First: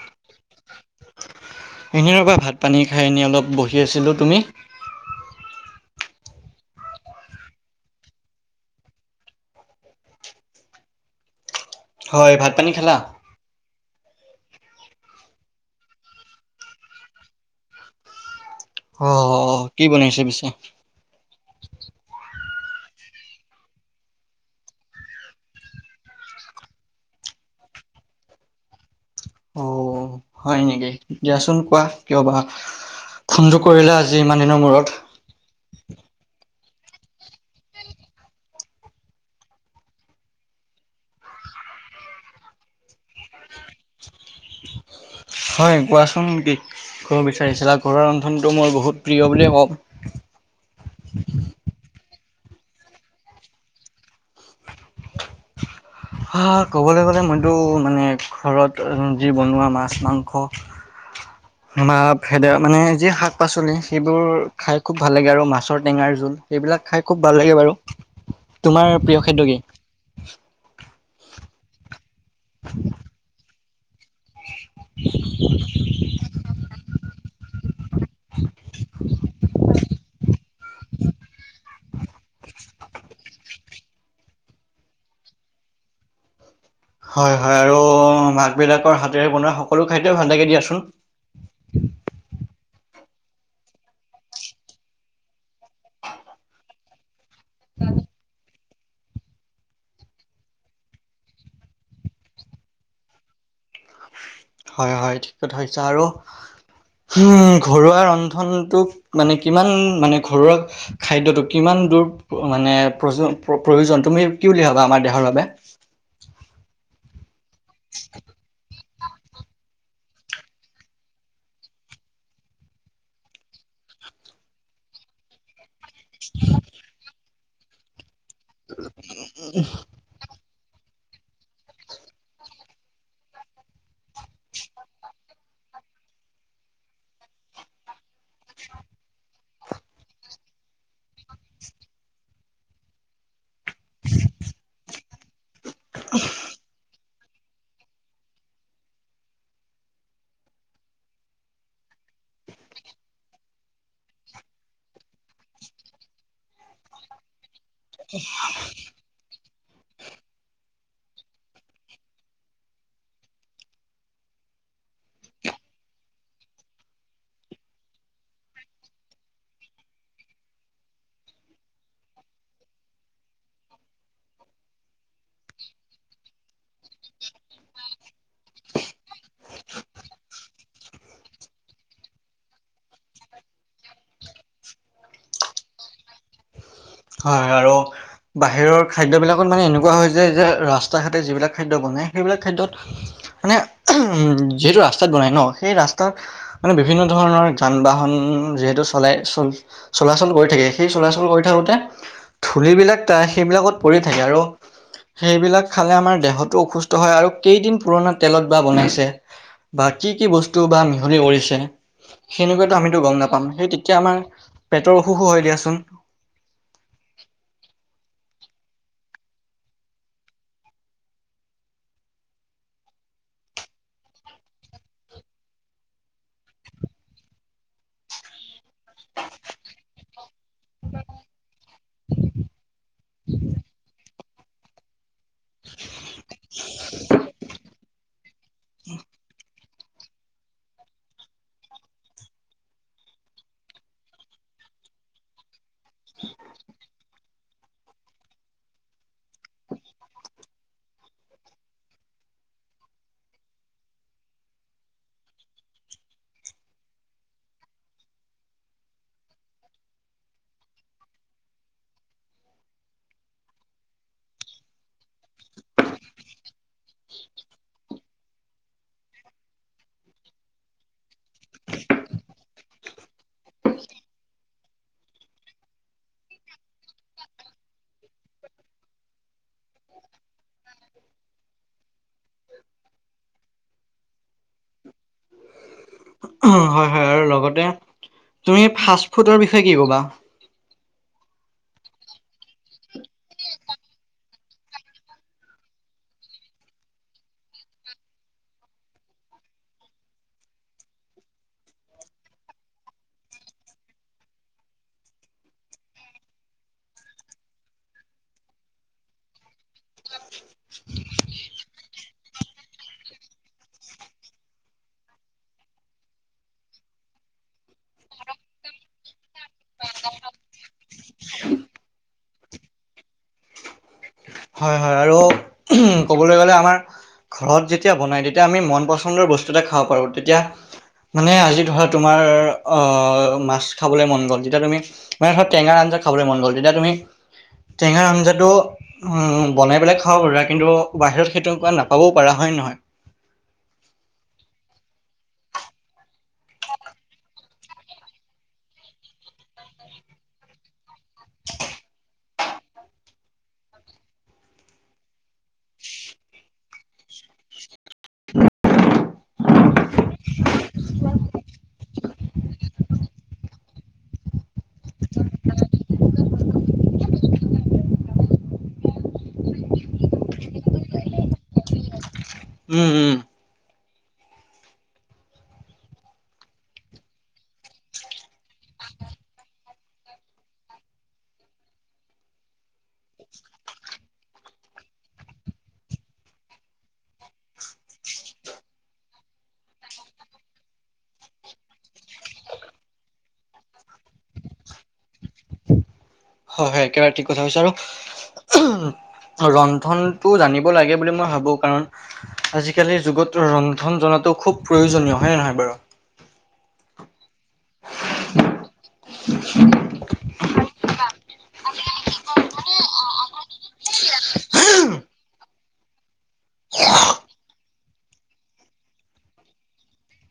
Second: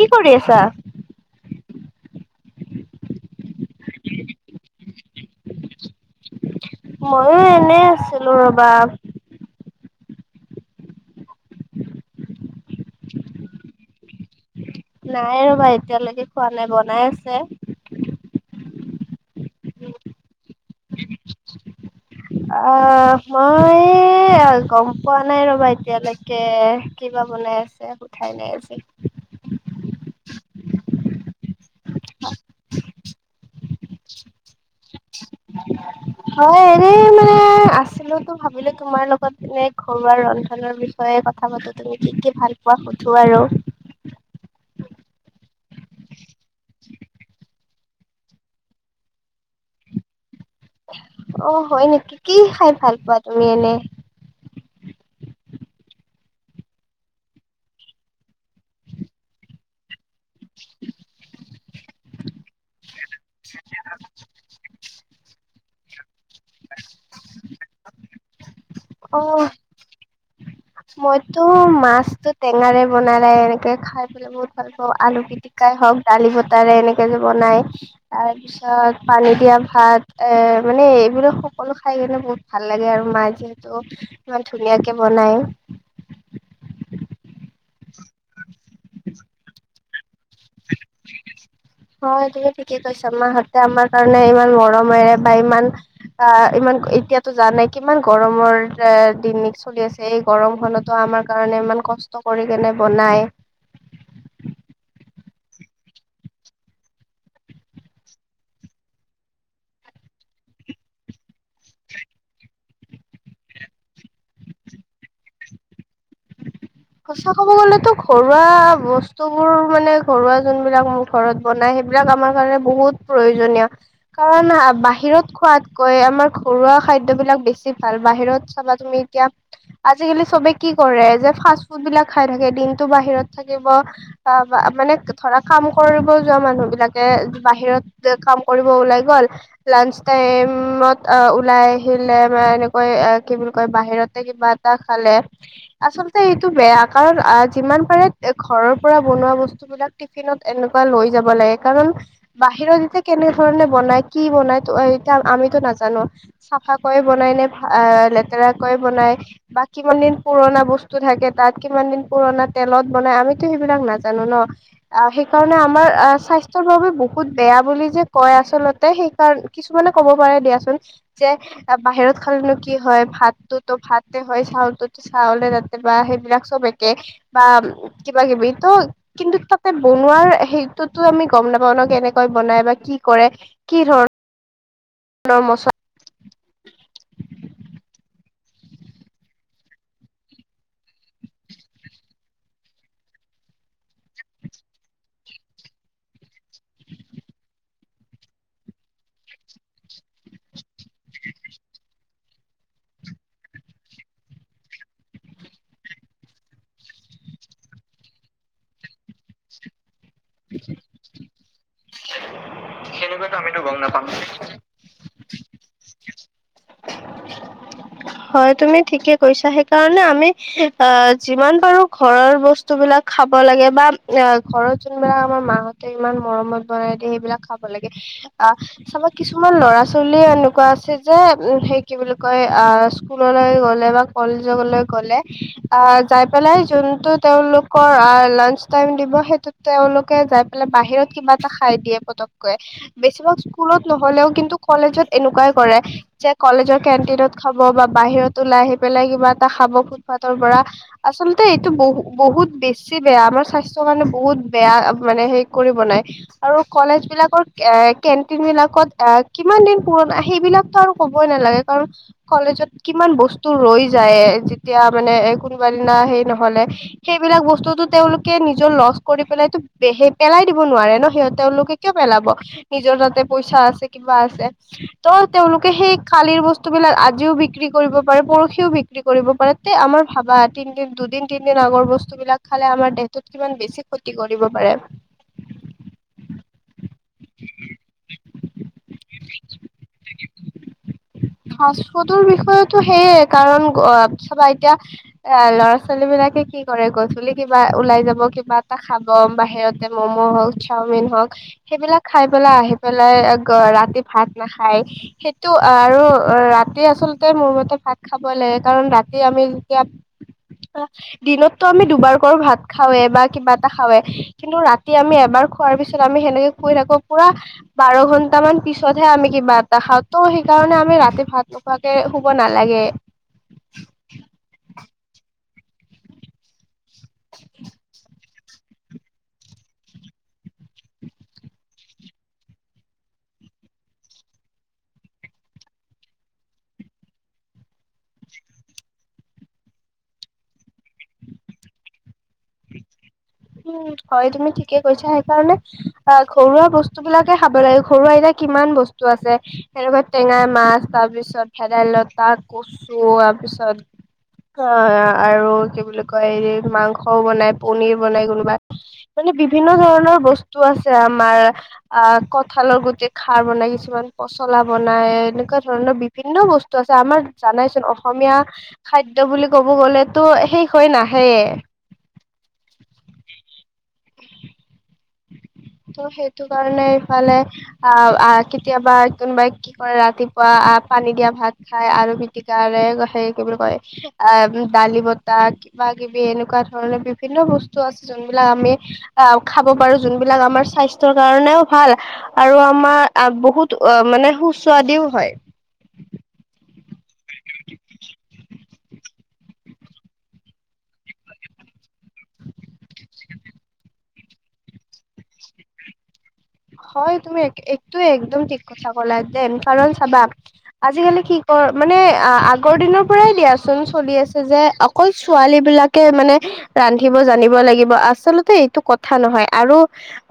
কি কৰি আছা? এদিনৰ পৰা ভাত পানী খাই এনে অলপ বহি আছিলো। তুমি? ময়ো এনে আছিলো ৰবা হয় ভাত পানী খালা? নাই ৰবা এতিয়ালৈকে খোৱা নাই বনাই আছে। অ কি বনাইছে পিছে অ মই গম পোৱা নাই ৰবা এতিয়ালৈকে কিবা বনাই আছে উঠাই নাই আছে অ হয় নেকি দিয়াচোন কোৱা কিয় বা ফোনটো কৰিলে আজি ইমান দিনৰ মূৰত [inaudible] হয় এনে মানে আছিলো তো ভাবিলো তোমাৰ লগত এনে ঘৰুৱা ৰন্ধনৰ বিষয়ে কথা পাতো তুমি কি কি ভাল পোৱা সুধো আৰু [unintelligible] হয় কোৱাচোন কি কব বিচাৰিছিলা ঘৰুৱা ৰন্ধনটো মোৰ বহুত প্ৰিয় বুলিয়ে কওঁ। অ' হয় নেকি। কি খাই ভাল পোৱা তুমি এনে? হা ক'বলৈ গ'লে মইতো মানে ঘৰত যি বনোৱা মাছ মাংস। ভেদ মানে যি শাক পাচলি সেইবোৰ খাই। খুব ভাল লাগে আৰু মাছৰ টেঙাৰ জোল সেইবিলাক খাই খুব ভাল লাগে বাৰু। তোমাৰ প্ৰিয় অ খাদ্য কি? মইতো মাছতটো টেঙাৰে বনালেই এনেকে খাই লে বহুত ভাল পাওঁ আলু পিটিকাই হওক দালি ব তাৰে এনেকে যে বনাই তাৰ পিছত পানী দিয়া ভাত এ মানে এইবিলাক। সকলো খাই কিনে বহুত ভাল লাগে আৰু মায়ে যিহেতু ইমান ধুনীয়াকে বনাই। হয়, হয়, আৰু মাক বিলাকৰ হাতেৰে বনোৱা সকলো খাদ্য হয় তুমি ঠিকে কৈছা। মাহতে আমাৰ কাৰণে ইমান মৰমেৰে বা ইমান অ' ইমান এতিয়া তো জানাই কিমান গৰমৰ এ দিন চলি আছে এই গৰম খনতো আমাৰ কাৰণে ইমান কষ্ট কৰি কেনে বনাই। [inaudible] হয় হয় ঠিক কথা হৈছে আৰু। উম ঘৰুৱা ৰন্ধনটোক মানে কিমান মানে ঘৰুৱা খাদ্যটো কিমান ৰ মানে প্ৰ প্ৰয়োজন তুমি কি বুলি ভাবা আমাৰ দেহৰ বাবে। কথা ক'ব গ'লেতো ঘৰুৱা বস্তুবোৰ মানে ঘৰুৱা যোনবিলাক মোৰ ঘৰত বনাই সেইবিলাক আমাৰ কাৰণে বহুত প্ৰয়োজনীয় কাৰণ বাহিৰ [unintelligible] কয় আমাৰ ঘৰুৱা খাদ্যবিলাক বেছি ভাল বাহিৰত চাবা তুমি এতিয়া আজিকালি চবে কি কৰে যে ফাষ্ট ফুড বিলাক খাই থাকে দিনটো বাহিৰত থাকিব বা মানে ধৰা কাম কৰিব যোৱা মানুহ বিলাকে বাহিৰত কাম কৰিব ওলাই গল লাঞ্চ টাইমত ওলাই আহিলে বা এনেকৈ কি বুলি কয় বাহিৰতে কিবা এটা খালে আচলতে বেয়া কাৰণ যিমান পাৰে ঘৰৰ পৰা বনোৱা বস্তুবিলাক টিফিনত এনেকুৱা লৈ যাব লাগে কাৰণ বাহিৰত এতিয়া কেনেধৰণে বনাই কি বনাই এতিয়া আমিতো নাজানো চাফা কয় বনাই নে লেতেৰা কয় বনাই বা কিমান দিন পুৰণা বস্তু থাকে। তাত কিমান দিন পুৰণা তেলত বনাই আমিতো সেইবিলাক নাজানো ন অ সেইকাৰণে আমাৰ স্বাস্থ্যৰ বাবে বহুত বেয়া বুলি যে কয় আচলতে সেই কাৰণে কিছুমানে ক'ব পাৰে দিয়াচোন যে বাহিৰত খালেনো কি হয় ভাত টোতো ভাতে হয় চাউলটোতো চাউলে তাতে বা সেই বিলাক চব একে বা কিবা কিবি ত কিন্তু তাতে বনোৱাৰ সেইটোতো আমি গম নাপাওঁ কেনেকৈ বনাই বা কি কৰে কি ধৰণৰ নৰ্মচ হয়, আৰু বাহিৰৰ খাদ্যবিলাকত মানে এনেকুৱা হৈ যায় যে ৰাস্তা ঘাটে যিবিলাক খাদ্য বনাই সেইবিলাক খাদ্যত- মানে উম যিহেতু ৰাস্তাত বনাই ন' সেই ৰাস্তাত মানে বিভিন্ন ধৰণৰ যান বাহন যিহেতু চলাই চল-চলাচল কৰি থাকে, সেই চলাচল কৰি থাকোঁতে ধূলি বিলাক ত সেইবিলাকত পৰি থাকে আৰু সেইবিলাক খালে আমাৰ দেহতো অসুস্থ হয় আৰু কেইদিন পুৰণা তেলত বা বনাইছে। বা কি কি বস্তু বা মিহলি কৰিছে। সেনেকুৱাতো আমিতো গম সেনেকুৱাতো নাপাম আমিতো সেই গম তেতিয়া নাপাম আমাৰ পেটৰ অসুখো হয় দিয়াচোন। [unintelligible] হয় তুমি ঠিকে কৈছা সেইকাৰণে আমি অ' যিমান পাৰো ঘৰৰ বস্তু বিলাক খাব লাগে বা অ' ঘৰত যোনবিলাক আমাৰ মাহঁতে ইমান মৰমত বনাই দিয়ে সেইবিলাক খাব লাগে আহ চাবা কিছুমান ল'ৰা ছোৱালী এনে কোৱা আছে যে সেই কি বুলি কয় আ' স্কুললৈ গ'লে বা কলেজলৈ গ'লে আ' যাই পেলাই যোনটো তেওঁলোকৰ লাঞ্চ টাইম দিব সেইটো তেওঁলোকে যাই পেলাই বাহিৰত কিবা এটা খাই দিয়ে পতককৈ, বেছিভাগ স্কুলত নহলেও কিন্তু কলেজত এনেকুৱাই কৰে, যে কলেজৰ কেণ্টিনত খাব বা বাহিৰত ওলাই আহি পেলাই কিবা এটা খাব ফুটপাথৰ পৰা আচলতে এইটো বহুত বহুত বহুত বেছি বেয়া আমাৰ স্বাস্থ্য কাৰানে বহুত বেয়া মানে সেই কৰি বনাই আৰু কলেজ বিলাকৰ কেন্টিন বিলাকত কি কিমান দিন পুৰণা সেইবিলাকতো আৰু ক'বই নালাগে কাৰণ কলেজত কিমান বস্তু ৰৈ যায় যেতিয়া মানে কোনোবাদিনা সেই নহ'লে সেইবিলাক বস্তুতু তেওঁলোকে নিজৰ লছ কৰি পেলাইতো সে পেলাই দিব নোৱাৰে ন' সিহঁতে তেওঁলোকে কিয় পেলাব, নিজৰ তাতে পইচা আছে কিবা আছে ত' তেওঁলোকে সেই কালিৰ বস্তু বিলাক আজিও বিক্ৰী কৰিব পাৰে পৰহিও বিক্ৰী কৰিব আমাৰ ভাবা দুদিন তিনিদিন আগৰ বস্তুবিলাক খালে আমাৰ দেহটোত কিমান বেছি ক্ষতি কৰিব পাৰে। হয় হয় আৰু লগতে তুমি ফাষ্ট ফুডৰ বিষয়ে কি ক'বা? ফাষ্ট ফুডৰ বিষয়টো সেইয়ে কাৰণ চাবা এতিয়া এ ল'ৰা ছোৱালী বিলাকে কি কৰে গধুলি কিবা ওলাই যাব কিবা এটা খাব বাহিৰতে ম'ম' হওক চাওমিন হক সেইবিলাক খাই পেলাই আহি পেলাই ৰাতি ভাত নাখায় সেইটো আৰু ৰাতি আচল আচলতে মোৰ মতে ভাগ খাবই লাগে কাৰণ ৰাতি আমি যেতিয়া অ' দিনততো আমি দুবাৰ কৰো ভাত খাওৱে বা কিবা এটা খাওৱে কিন্তু ৰাতি আমি এবাৰ খোৱাৰ পিছত আমি সেনেকে শুই থাকো। পুৰা বাৰ ঘন্টা মান পিছতহে আমি কিবা এটা খাওঁ ত' সেইকাৰণে আমি ৰাতি ভাত নোখোৱাকে শুব নালাগে। উ, ক'বলৈ গ'লে আমাৰ ঘৰত যেতিয়া বনাই তেতিয়া আমি মন পচন্দৰ বস্তু এটা খাব পাৰোঁ তেতিয়া মানে আজি ধৰা তোমাৰ অ' মাছ খাবলৈ মন গ'ল যেতিয়া তুমি মে ধৰা টেঙা আ জা খাবলৈ মন গ'ল তেতিয়া তুমি, টেঙাৰ আঞ্জাটো বনাই পেলাই খাও কিন্তু বাহিৰত সেইটো উকা নাপাবও পাৰা হয় নহয়। উম হয় তুমি ঠিকে কৈছা, সেইকাৰণে অ' ঘৰুৱা বস্তু বিলাকে খাব লাগে ঘৰুৱা এতিয়া কিমান বস্তু আছে তেনেকুৱা টেঙাই মাছ তাৰ পিছত ভেদাইলতা কছু তাৰপিছত আ আৰু কি বুলি কয় এই মাংসও বনাই পনিৰ বাই কোনোবা মানে বিভিন্ন ধৰণৰ বস্তু আছে আমাৰ আহ কঠালৰ গুটি খাৰ বনাই কিছুমান পচলা বনাই এনেকুৱা ধৰণৰ বিভিন্ন বস্তু আছে আমাৰ জানাইচোন অসমীয়া খাদ্য বুলি ক'ব গলেতো শেষ হৈ নাহেই। উম উম। ত' সেইটো কাৰণে ইফালে আহ কেতিয়াবা কোনোবাই কি কৰে ৰাতিপুৱা পানী দিয়া ভাত খাই আলু পিটিকাৰে সেই কি বুলি কয় এ দালি বতা বা কিবি এনেকুৱা ধৰণৰ বিভিন্ন বস্তু আছে যোনবিলাক আমি আহ খাব পাৰো যোনবিলাক আমাৰ স্বাস্থ্যৰ কাৰণেও ভাল আৰু আমাৰ বহুত মানে সুস্বাদুও হয়। হয় হয় একেবাৰে ঠিক কথা কৈছা আৰু ৰন্ধনতটো জানিব লাগে বুলি মই ভাবো কাৰণ আজিকালিৰ যুগত ৰন্ধন জনাটো খুব প্ৰয়োজনীয় হয়নে নহয় বাৰু? হয় তুমি একটোৱে একদম ঠিক কথা কলা দেন কাৰণ চাবা, আজিকালি কি ক মানে আ-আগৰ দিনৰ পৰাই দিয়াচোন চলি আছে যে অকল ছোৱালী বিলাকে মানে ৰান্ধিব জানিব লাগিব আচলতে এইটো কথা নহয় আৰু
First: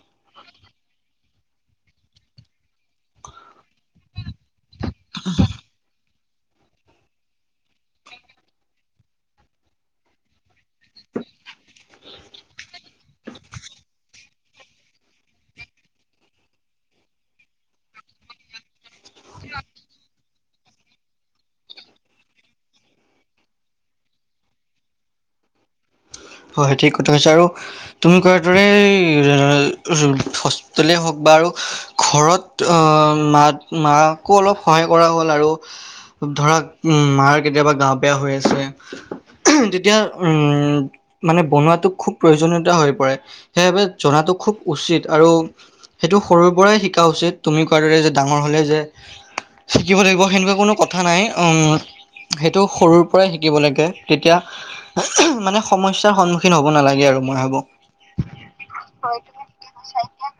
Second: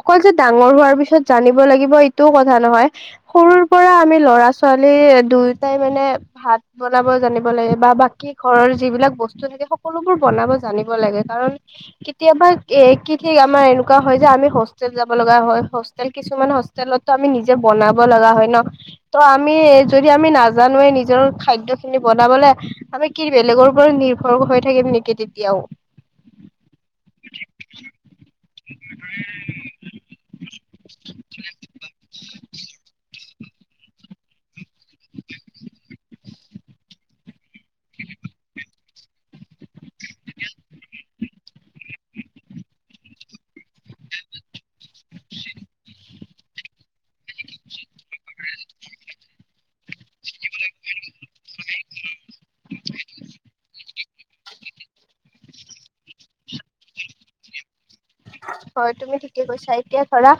অকল যে ডাঙৰ হোৱাৰ পিছত ত' জানিব লাগিব এইটোও কথা নহয়, সৰুৰ পৰা আমি ল'ৰা ছোৱালী দুয়োটাই মানে ভাত বনাব জানিব লাগে বা বাকি ঘৰৰ যিবিলাক বস্তু নিদিয়ে সকলোবোৰ বনাব জানিব লাগে। কাৰণ কেতিয়াবা এ কি ঠিক আমাৰ এনেকুৱা হয় যে আমি হোষ্টেল যাব লগা হয় হোষ্টেল কিছুমান হোষ্টেলতো আমি নিজে বনাব লগা হয় ন', ত আমি যদি আমি নাজানোয়ে নিজৰ খাদ্যখিনি বনাবলে আমি কি বেলেগৰ ওপৰত নিৰ্ভৰ হৈ থাকিম নেকি তেতিয়াও। হয় ঠিক কথা কৈছা, আৰু তুমি কোৱাৰ দৰে হস্পিটলেই হওঁক বা আৰু ঘৰত মাত মাকো অলপ সহায় কৰা হ'ল আৰু ধৰা উম মাৰ কেতিয়াবা গা বেয়া হৈ আছে তেতিয়া, উম মানে বনোৱাতো খুব প্ৰয়োজনীয়তা হৈ পৰে সেইবাবে জনাটো খুব উচিত আৰু সেইটো সৰুৰ পৰাই শিকা উচিত তুমি কোৱাৰ দৰে যে ডাঙৰ হ'লে যে শিকিব লাগিব সেনেকুৱা কোনো কথা নাই সেইটো সৰুৰ পৰাই শিকিব লাগে তেতিয়া মানে সমস্যাৰ সন্মুখীন হ'ব নালাগে আৰু মই ভাবো। [inaudible] হয় তুমি ঠিকে কৈছা এতিয়া ধৰা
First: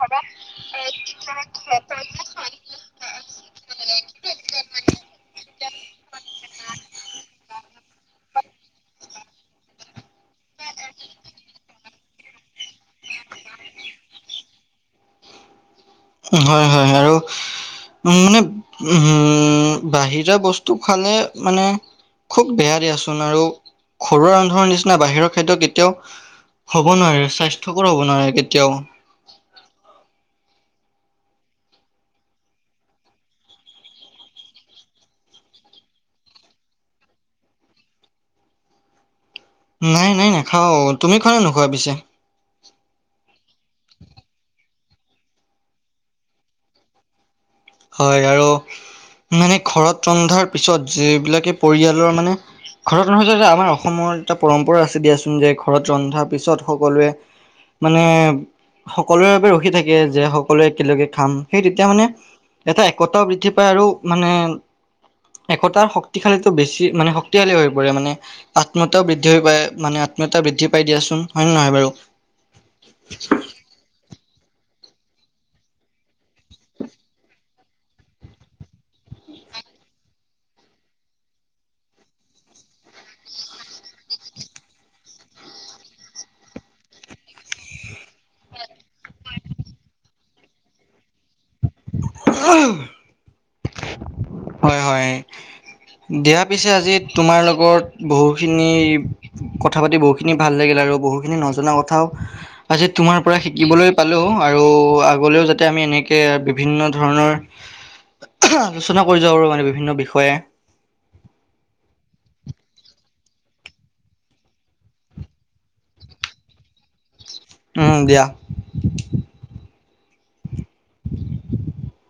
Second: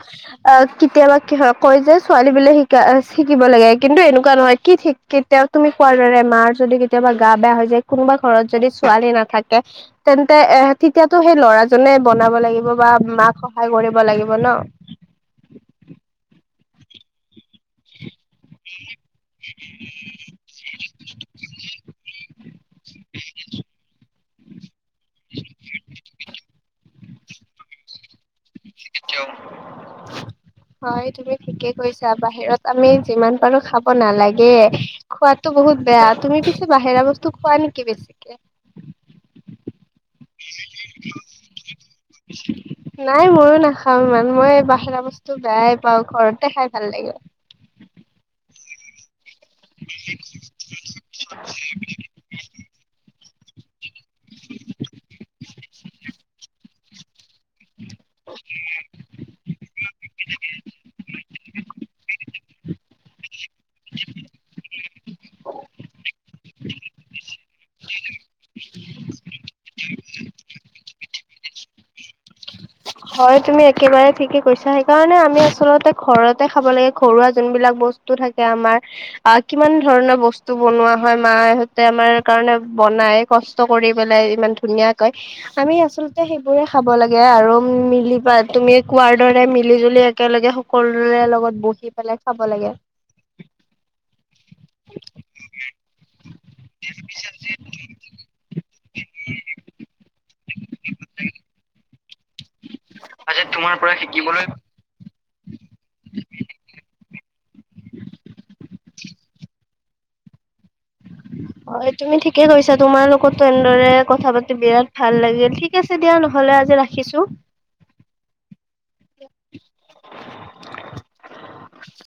অ', কেতিয়াবা কি হয় কয় যে ছোৱালী বিলাকে শিকা শিকিব লাগে কিন্তু এনেকুৱা নহয় কি ঠিক কেতিয়াও তুমি কোৱাৰ দৰে মাৰ যদি কেতিয়াবা গা বেয়া হৈ যায় কোনোবা ঘৰত যদি ছোৱালী নাথাকে তেন্তে এ তেতিয়াতো সেই ল'ৰাজনে বনাব লাগিব বা মাক সহায় কৰিব লাগিব ন'। হয় হয় আৰু উ মানে উম বাহিৰা বস্তু খালে মানে খুব বেয়া দিয়াচোন, আৰু ঘৰুৱা ৰান্ধনৰ নিচিনা বাহিৰৰ খাদ্য কেতিয়াও হ'ব নোৱাৰে স্বাস্থ্যকৰ হ'ব নোৱাৰে কেতিয়াও শ [unintelligible] হয় তুমি ঠিকে কৈছা, বাহিৰত আমি যিমান পাৰো খাব নালাগে, খোৱাতো বহুত বেয়া, তুমি পিছে বাহিৰা বস্তু খোৱা নেকি বেছিকে? নাই, নাই, নাখাওঁ তুমি খোৱা নে নোখোৱা পিছে? নাই ময়ো নাখাওঁ ইমান, মই বাহিৰা বস্তু বেয়াই পাওঁ, ঘৰতে খাই ভাল লাগে৷ হয়, আৰু মানে ঘৰত ৰন্ধাৰ পিছত যিবিলাকে পৰিয়ালৰ মানে ঘৰত ৰন্ধাটো যে আমাৰ অসমত এটা পৰম্পৰা আছে দিয়াচোন যে ঘৰত ৰন্ধাৰ পিছত সকলোৱে মানে, সকলোৰে বাবে ৰখি থাকে যে সকলোৱে একেলগে খাম, সেই তেতিয়া মানে এটা একতাও বৃদ্ধি পায় আৰু মানে একতাৰ শক্তিশালীটো বেছি মানে শক্তিশালী হৈ পৰে মানে, আত্মীয়তাও বৃদ্ধি হৈ পৰে মানে আত্মীয়তা বৃদ্ধি পাই দিয়াচোন, হয় নে নহয় বাৰু? হয়, তুমি একেবাৰে ঠিকে কৈছা৷সেইকাৰণে আমি আচলতে ঘৰতে খাব লাগে, ঘৰুৱা যোনবিলাক বস্তু থাকে আমাৰ আহ কিমান ধৰণৰ বস্তু বনোৱা হয়, মাহঁতে আমাৰ কাৰণে বনাই কষ্ট কৰি পেলাই ইমান ধুনীয়াকৈ, আমি আচলতে সেইবোৰে খাব লাগে আৰু উম্ মিলি পা তুমি কোৱাৰ দৰে মিলি জুলি একেলগে সকলোৰে লগত বহি পেলাই খাব লাগে৷ হয় হয় দিয়া পিছে আজি তোমাৰ লগত বহুখিনি কথা পাতি বহুতখিনি ভাল লাগিলে আৰু বহুখিনি নজনা কথাও আজি তোমাৰ পৰা আজি তোমাৰ শিকিবলৈ পৰা পালো শিকিবলৈ আৰু আগলৈও যাতে আমি এনেকে বিভিন্ন ধৰণৰ আলোচনা কৰি যাব পাৰোঁ আৰু মানে বিভিন্ন বিষয়ে [inaudible] হয় তুমি ঠিকে কৈছা, তোমাৰ লগতো এনেদৰে কথা পাতি বিৰাট ভাল লাগিল ঠিক আছে দিয়া নহ'লে আজি ৰাখিছো৷ উম, দিয়া৷ [inaudible]